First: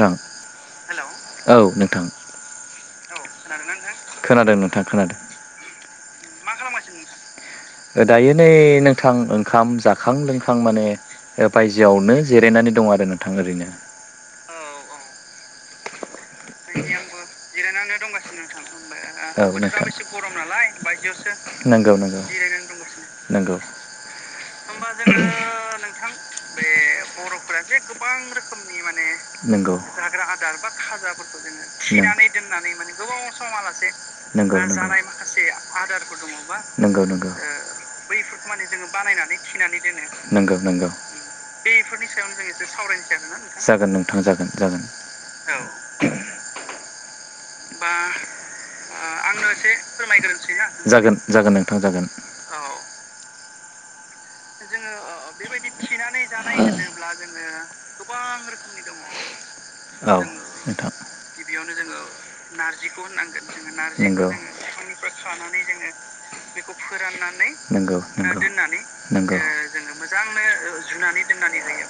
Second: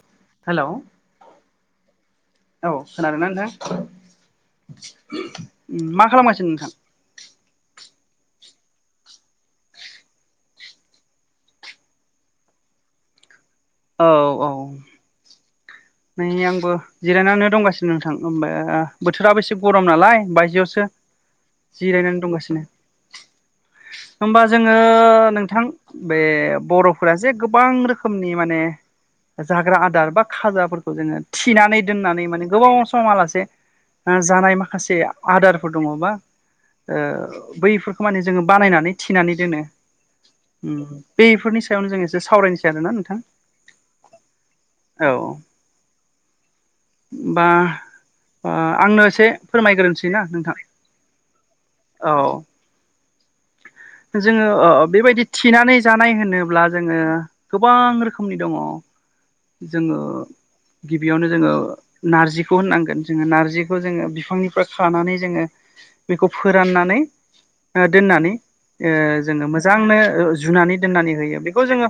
थां हेलौ औ नोंथां औ खोनादोंना नोंथां खोनादों नोंथां खोनादों मा खालामगासिनो नोंथां ओ दायो नै नोंथां ओंखाम जाखां लोंखां माने ओ बायजोआवनो जिरायनानै दं आरो नोंथां ओरैनो औ औ नै आंबो जिरायनानैनो दंगासिनो नोंथां ओमबा बोथोराबो औ एसे गरम नोंथां नालाय बायजोआवसो नंगौ नंगौ जिरायनानै दंगासिनो नंगौ होमबा जोङो नोंथां बे बर'फोरा जे गोबां रोखोमनि माने ने नंगौ नंगौ जाग्रा आदार बा खाजाफोरखौ जोङो थिनानै दोननानै माने गोबाव समहा लासे जानाय नंगौ नंगौ माखासे आदारफोर दङ बा नंगौ नंगौ बैफोरखौ माने जोङो बानायनानै थिनानै दोनो उम नंगौ बैफोरनि सायावनो जों एसे सावरायनोसै आरोना नोंथां जागोन नोंथां जागोन जागोन औ औ बा ओ आंनो एसे फोरमायग्रोनोसै ना नोंथां जागोन जागोन नोंथां जागोन औ जोङो ओ बेबायदि थिनानै जानाय होनोब्ला जोङो गोबां रोखोमनि दङ जोङो नोंथां गिबियावनो जोङो नारजिखौ होननांगोन जोङो नारजिखौ जोङो बिफां निफ्राय खानानै जोङो बिखौ फोराननानै ओ नंगौ दोननानै ओ ओ जोङो मोजांनो जुनानै दोननानै होयो बेखौ जोङो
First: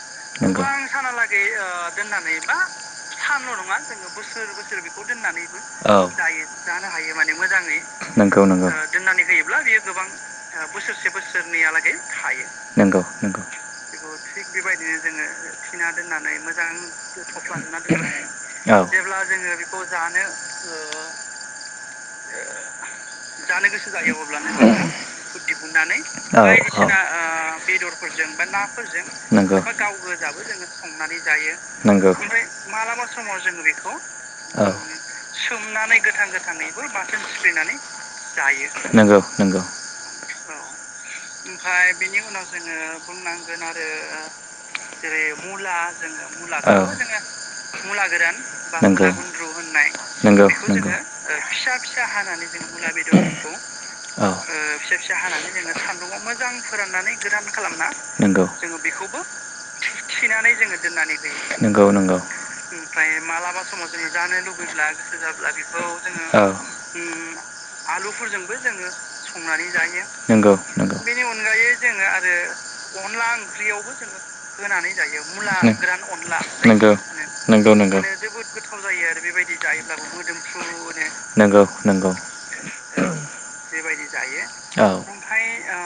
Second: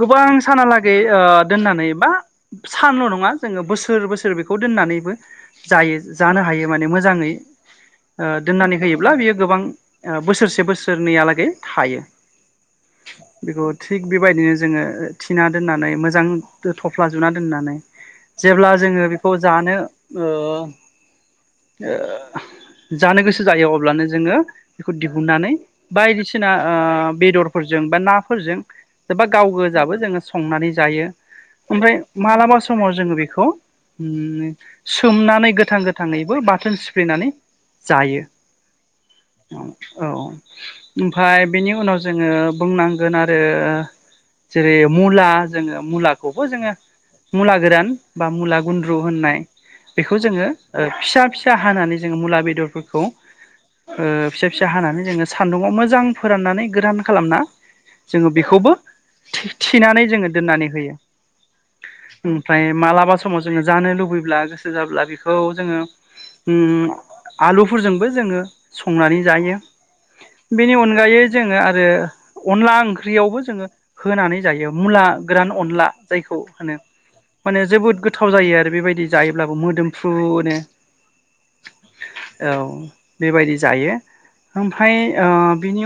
गोबां नंगौ सानालागै ओ दोननानै बा सानल' नङा जोङो बोसोर बोसोर बेखौ दोननानैबो जायो जानो हायो हायो माने मोजाङै ओ नंगौ नंगौ दोननानै होयोब्ला बेयो गोबां ओ बोसोरसे बोसोरनैया लागै गे‌ थायो नंगौ नंगौ बेखौ थिग बेबायदिनो जोङो थिना दोननानै मोजां थफ्ला जुना दोननानै जेब्ला औ जोङो बेखौ जानो ओ ओ जानो गोसो जायो अब्लानो जोङो बेखौ दिहुननानै बा बायदिसिना ओ बेदरफोरजों बा नाफोरजों एबा गाव गोजाबो जोङो संनानै जायो ओमफ्राय मालाबा समाव जोङो बेखौ सोमनानै गोथां गोथाङै नैबो बाथोन सिफ्लेनानै जायो नंगौ नंगौ औ ओमफाय बेनि उनाव जोङो बुंनांगोन आरो जेरै मुला जोङो मुला औ मुला गोरान बा मुला गुन्द्रु होननाय होननाय बेखौ नोंगौ जोङो ओ नोंगौ फिसा फिसा जोङो हानानै जों मुला बेदरफोरखौ बेदर बेखौ औ फिसा फिसा हानानै जोङो सानदुङाव मोजां फोराननानै गोरान खालामना जोङो नोंगौ बेखौबो जोङो बेखौबो थि थिनानै जोङो थिनानै जोङो होयो दोननानै नंगौ नंगौ ओमफ्राय मालाबा समाव जोङो जानो लुबैब्ला गोसो जाब्ला बेखौ जोङो औ उम आलुफोरजोंबो जोङो संनानै जायो नंगौ नंगौ बेनि अनगायै जोङो आरो अनला अनला जोङो ओंख्रियावबो जोङो होनानै होनानै मुला जायो गोरान अनला जाय नंगौ नंगौ नंगौ माने जोबोद आरो गोथाव जायो बेबायदि आरो बेबायदि जायोब्लाबो मोदोमफ्रुनो मोदोमफ्रुनो नोंगौ नोंगौ औ बेबायदि जायो जायो ओमफाय ओ बिनि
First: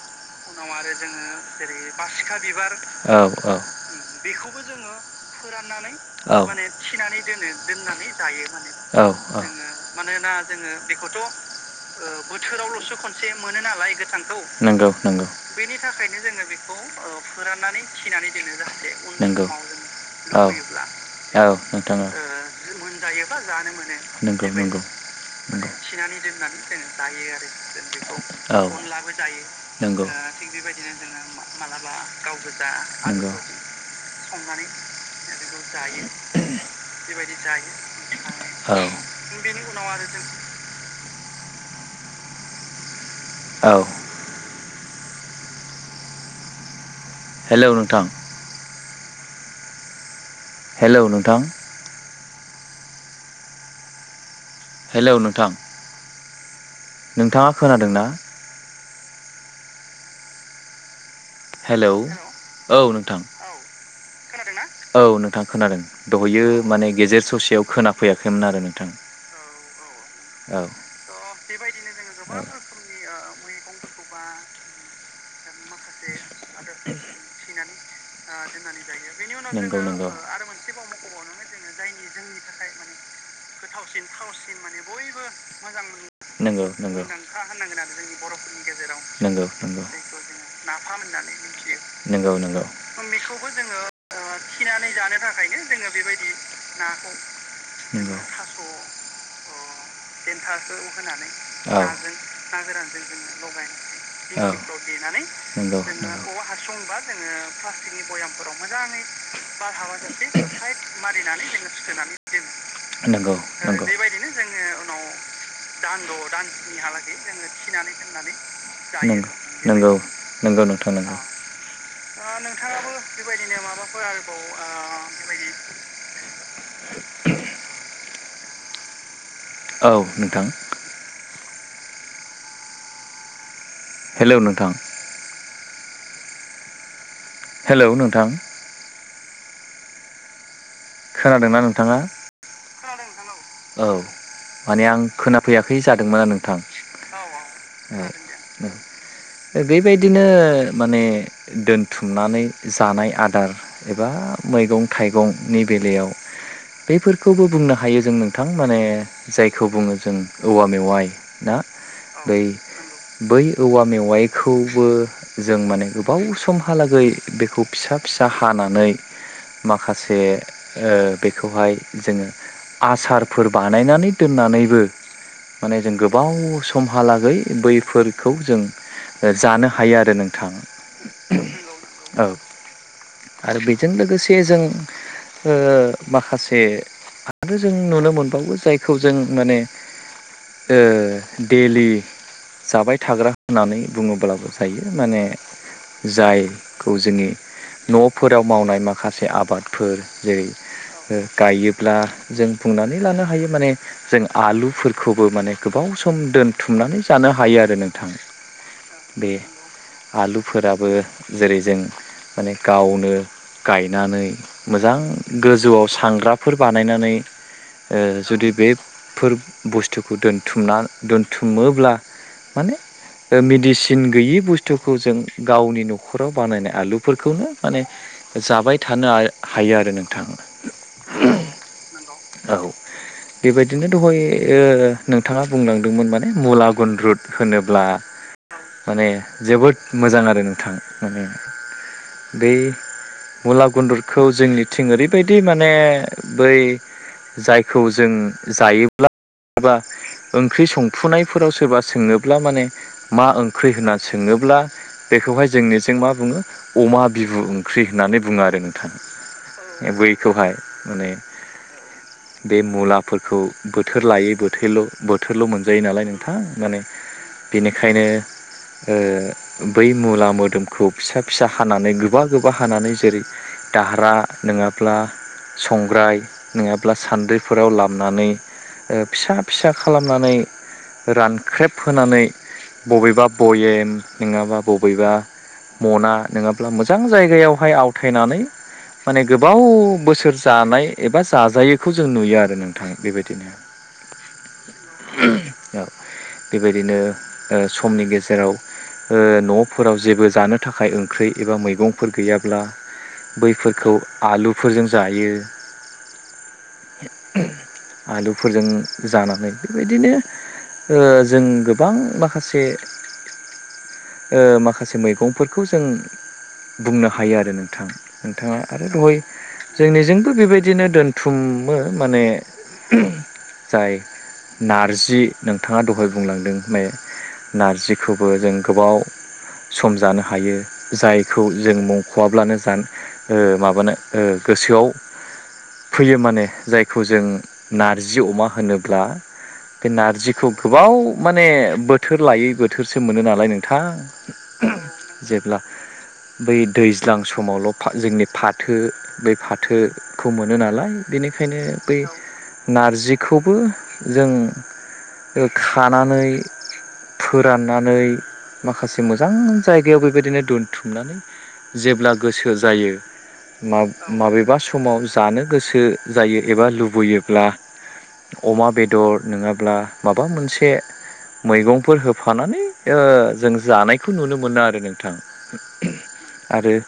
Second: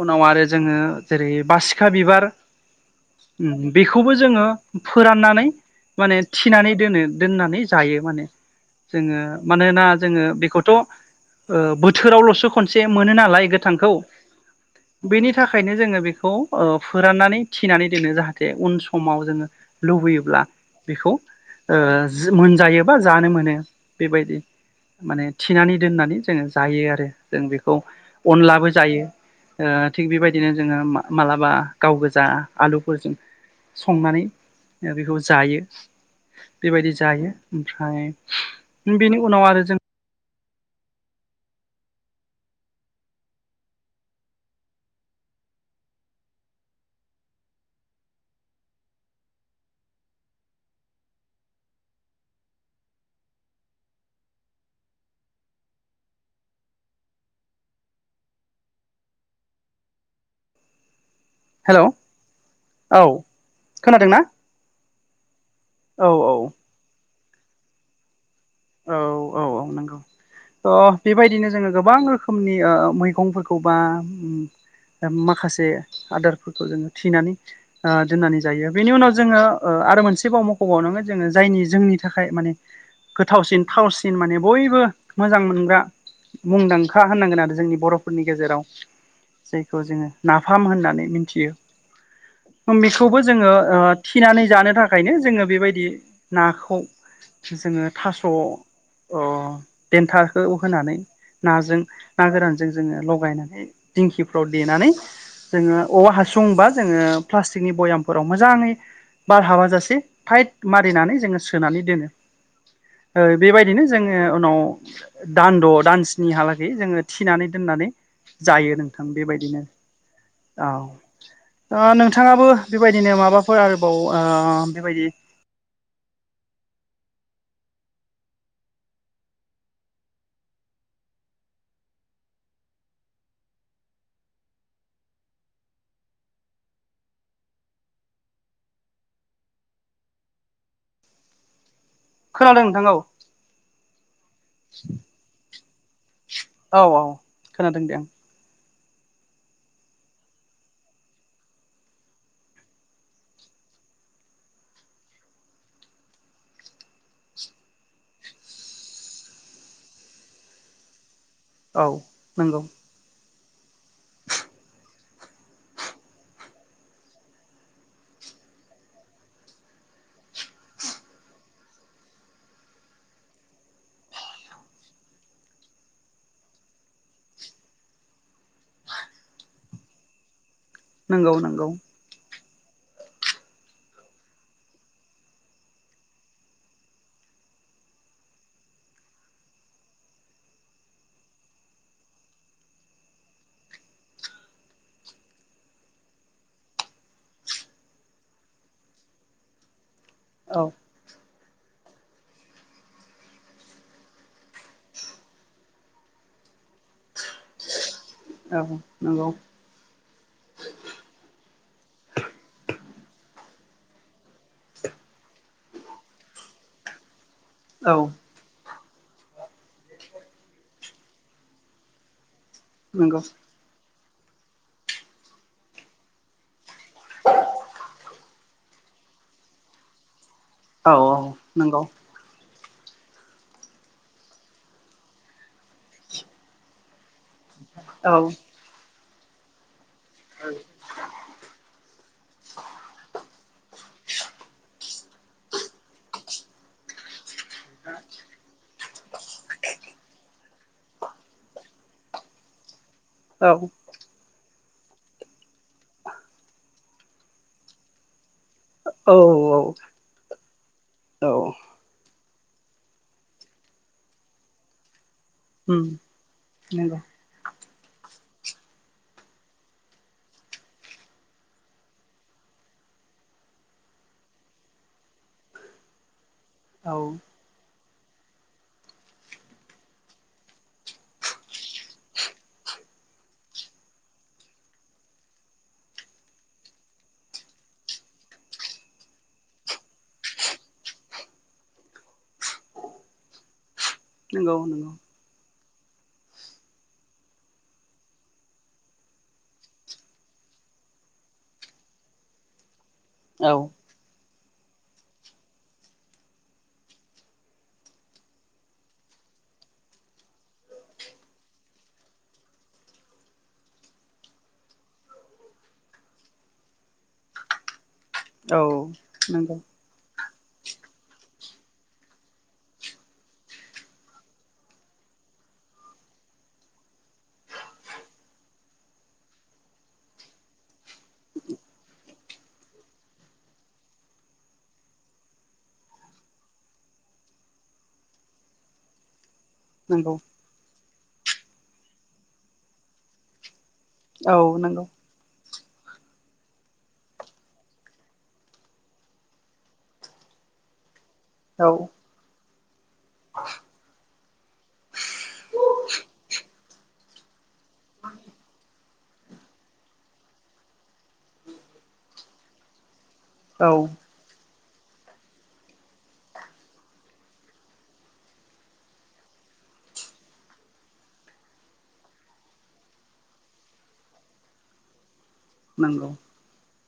उनाव आरो जोङो जेरै बासिखा बिबार औ औ बेखौबो जोङो फोराननानै माने थिनानै दोनो दोननानै जायो माने औ जोङो औ माने नोना जोङो बेखौथ' ओ बोथोरावल'सो खनसे मोनो नालाय गोथांखौ नंगौ नंगौ बेनि थाखायनो जोङो बेखौ ओ फोराननानै थिनानै दोननो जाहाथे उन समाव जोङो लुबैयोब्ला समाव बेखौ जों ओ मोनजायो बा जानो मोनो लुबैयोब्ला बेबायदि नंगौ नंगौ माने नंगौ थिनानै दोननानै जोङो जायो आरो जों बेखौ औ अनलाबो जायो ओ नंगौ थिग बेबायदिनो जोङो मालाबा गाव गोजा आलु आलुया संनानै बेखौ जायो बेबायदि जायो ओमफ्राय बेनि उनाव आरो जों औ हेलौ नोंथां हेलौ नोंथां हेलौ नोंथां नोंथाङा खोनादों ना? हेल' हेलौ औ औ नोंथां खोनादोंना खोनादों ना? औ नोंथां खोनादों औ औ दहयो माने गेजेर ससेयाव खोनाफैयाखै नोंथां औ औ औ नांगौ औ अ बेबायदिनो जोङो गोबां रोखोमनि ओ मैगंफोरखौ बा माखासे जे आदारफोरखौ जोङो थिनानै दोननानै जायो बेनि उनाव ओ जोङो आरो मोनसे बाव मख'बावनांगोन जोङो जायनि जोंनि थाखाय माने गोथावसिन थावसिन माने बयबो मोजां मोनग्रा नंगौ मुंदांखा नंगौ होननांगोन आरो जोंनि बर'फोरनि गेजेराव नंगौ जायखौ नंगौ जोङो नाफाम होननानै मिथियो नंगौ नंगौ ओ बेखौबो जोङो थिनानै जानो थाखायनो जोङो बे बेबायदि नाखौ जोङो नंगौ थास' अ देनथाखौ होनानै औ नाजों ना गोरानजों जोङो लगायनानै दिंखिफ्राव औ देनानै जोङो नंगौ नंगौ औवा हासुंबा जोङो प्लास्टिकनि बयामफोराव मोजाङै बार हाबा जासे थाइट मारिनानै जोङो सोनानै दोनो नंगौ बेबायदिनो जोङो उनाव दानद' दान सिनिहालागै जोङो थिनानै दोननानै जायो नोंथां बेबायदिनो नोंगौ औ नोंथो नोंगौ ओ नोंथाङाबो बेबायदिनो माबाफोर आरोबाव ओ बेबायदि [inaudible] [unintelligible] औ नोंथां हेलौ नोंथां हेलौ नोंथां खोनादोंना नोंथाङा खोनादों नोंथां औ औ माने आं खोनाफैयाखै जादोंमोन आरो औ औ खोनादों दे आं [inaudible] बेबायदिनो माने दोनथुमनानै जानाय आदार एबा मैगं-थाइगंनि बेलायाव बेफोरखौबो बुंनो हायो जों नों नोंथां माने जायखौ बुङो जों औवा मेवाइ ना औ बै नंगौ बै औवा मेवाइखौबो जों माने गोबाव समहालागै बेखौ फिसा फिसा सा हानानै माखासे ओ बेखौहाय जोङो आसार फोर बानायनानै दोननानैबो माने जों गोबाव समहालागै बैफोरखौ जों जानो हायो आरो नोंथां। नंगौ नंगौ औ आरो बेजों लोगोसे जों माखासे आरो जों नुनो मोनबावो जायखौ जों माने ओ दैलि जाबाय थाग्रा होननानै बुङोब्लाबो जायो माने जायखौ जोंनि न'फोराव मावनाय माखासे आबादफोर जेरै औ गायोब्ला जों बुंनानै नानै लानो हायो माने जों आलुफोरखौबो माने गोबाव सम दोनथुमनानै जानो हायो आरो नों औ नंगौ बे आलुफोराबो जेरै जों माने गावनो गायनानै मोजां गोजौआव सांग्राफोर बानायनानै औ जुदि बेफोर बुस्थुखौ दोनथुमना दोनथुमोब्ला माने नंगौ मेडिसिन गैयि बुस्थुखौ जों गावनि न'खराव बानायनाय आलुफोरखौनो माने जाबाय थानो हायो आरो नोंथां। औ औ नंगौ औ बेबायदिनो दहाय नोंथाङा बुंलांदोंमोन माने मुला गुनरुद होनोब्ला औ माने जोबोद मोजां आरो नोंथाङा माने बै मुला गुन्दुरखौ जोंनिथिं ओरैबायदि माने बै जायखौ जों जायोब्ला सोरबा ओंख्रि संफुनायफोराव सोरबा सोङोब्ला माने मा औ ओंख्रि होननानै सोङोब्ला बेखौहाय जोंनिथिजों मा बुङो अमा बिबुओंख्रि होननानै बुङो आरो औ औ बैखौहाय माने औ बे मुलाफोरखौ बोथोर लायै बोथोरल' बोथोर बोथोरल' मोनजायो उम नालाय नोंथां नंगौ बेनिखायनो बै मुला मोदोमखौ फिसा फिसा हानानै गोबा गोबा हानानै जेरै दाहारा नङाब्ला संग्राय नङा ब्ला औ सान्द्रिफोराव लामनानै फिसा फिसा खालामनानै रानख्रेबहोनानै बबेबा भयेम नङाबा बबेबा मना नङाब्ला मोजां जायगायावहाय आवथायनानै माने गोबाव बोसोर जानाय एबा जाजायो बेखौ जों नुयो आरो नोंथाङ बेबायदिनो। नंगौ नंगौ औ बेबायदिनो समनि गेजेराव न'फोराव जेबो जानो थाखाय ओंख्रि एबा मैगंफोर गैयाब्ला औ बैफोरखौ आलुफोरजों जायो। [inaudible] आलुफोरजों जानानै बेबायदिनो जों गोबां माखासे माखासे मैगंफोरखौ जों बुंनो हायो आरो नोंथां नोंथाङा औ आरो दहय नंगौ जोंनिजोंबो बेबायदिनो दोन थुमो माने जाय नारजि नोंथाङा दहाय बुंलांदों नारजिखौबो जों गोबाव सम जानो हायो जायखौ जों मख'वाब्लानो माबानो ओ गोसोआव [inaudible] फैयो माने जायखौ जों नारजि अमा होनोब्ला बे नंगौ नारजिखौ गोबाव माने बोथोर लायै बोथोरसो मोनो नालाय नोंथां औ नंगौ जेब्ला बै दैज्लां समावल जोंनि फाथो बै फाथोखौ मोन मोनो नालाय बेनिखायनो औ बै नारजिखौबो जों खानानै फोराननानै माखासे मोजां जायगायाव बेबायदिनो दोनथुमनानै जेब्ला गोसो जायो औ माबेबा समाव जानो गोसो जायो एबा लुबैयोब्ला अमा बेदर नङाब्ला माबा मोनसे मैगंफोर होफानानै ओ जों जानायखौ नुनो मोनो आरो नोंथां नंगौ आरो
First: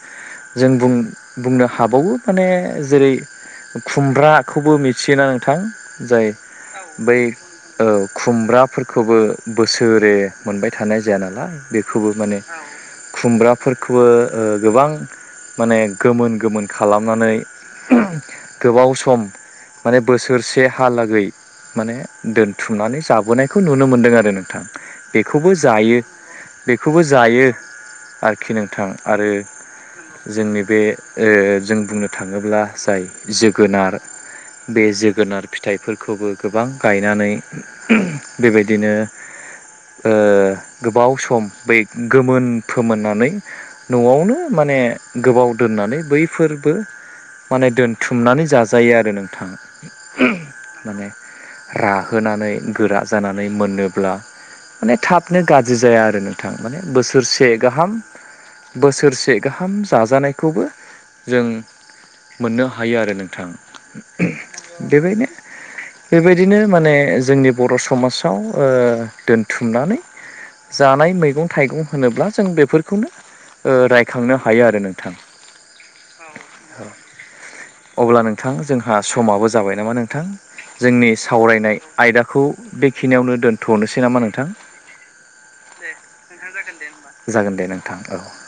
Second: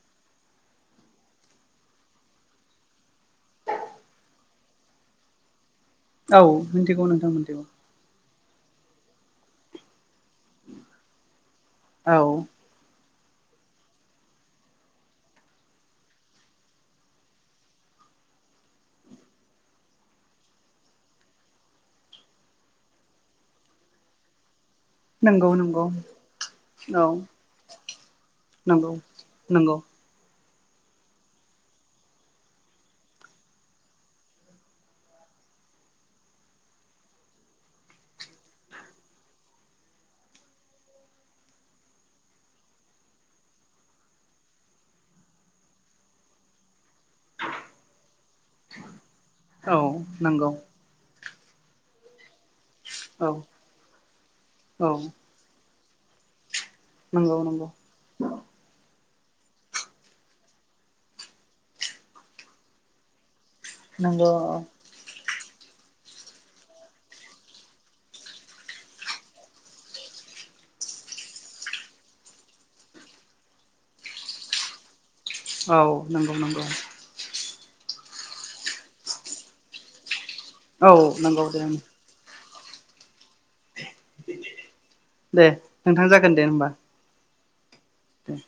जों बुं बुंनो हाबावो माने जेरै खुमब्राखौबो मिथियोना नोंथां जाय औ मिथिगौ बै नोंथां मिथिगौ खुमब्रा खौबो बोसोरे मोनबाय थानाय जाया नालाय बेखौबो औ माने खुमब्राफोरखौबो ओ गोबां माने गोमोन गोमोन खालामनानै गोबाव सम माने बोसोरसे हालागै माने दोनथुमनानै जाबोनायखौ नुनो मोन्दों आरो नोंथां नंगौ बेखौबो नंगौ जायो बेखौबो औ जायो आरोखि नोंथां नंगौ आरो नंगौ जोंनि बे ओ जों बुंनो थाङोब्ला जाय जोगोनार बे जोगोनार फिथाइफोरखौबो गोबां गायनानै बेबायदिनो ओ गोबाव सम बे गोमोन फोमोननानै नआवनो माने माने गोबाव दोननानै बैफोरबो माने दोनथुमनानै जाजायो आरो नों थां औ नंगौ माने राहोनानै गोरा औ जानानै मोनोब्ला औ माने थाबनो गाज्रि जि जाया आरो नोंथां माने नंगौ बोसोरसे नंगौ गाहाम बोसोरसे एसे गाहाम जाजानायखौबो जों मोननो हायो आरो नोंथां नंगौ बेबायनो बेबायदिनो माने जोंनि बर समाजाव ओ दोनथुमनानै जानाय मैगं थाइगं होनोब्ला जों बेफोरखौनो रायखांनो ओ हायो आरो नोंथां औ नंगौ नंगौ अब्ला नोंथां जोंहा समाबो जाबाय नामा नोंथां औ जोंनि नंगौ दे सावरायनाय आयदाखौ बेखिनियावनो दोनथ दे नोंथां जागोन दे होमबा जागोन दे नोंथां औ दे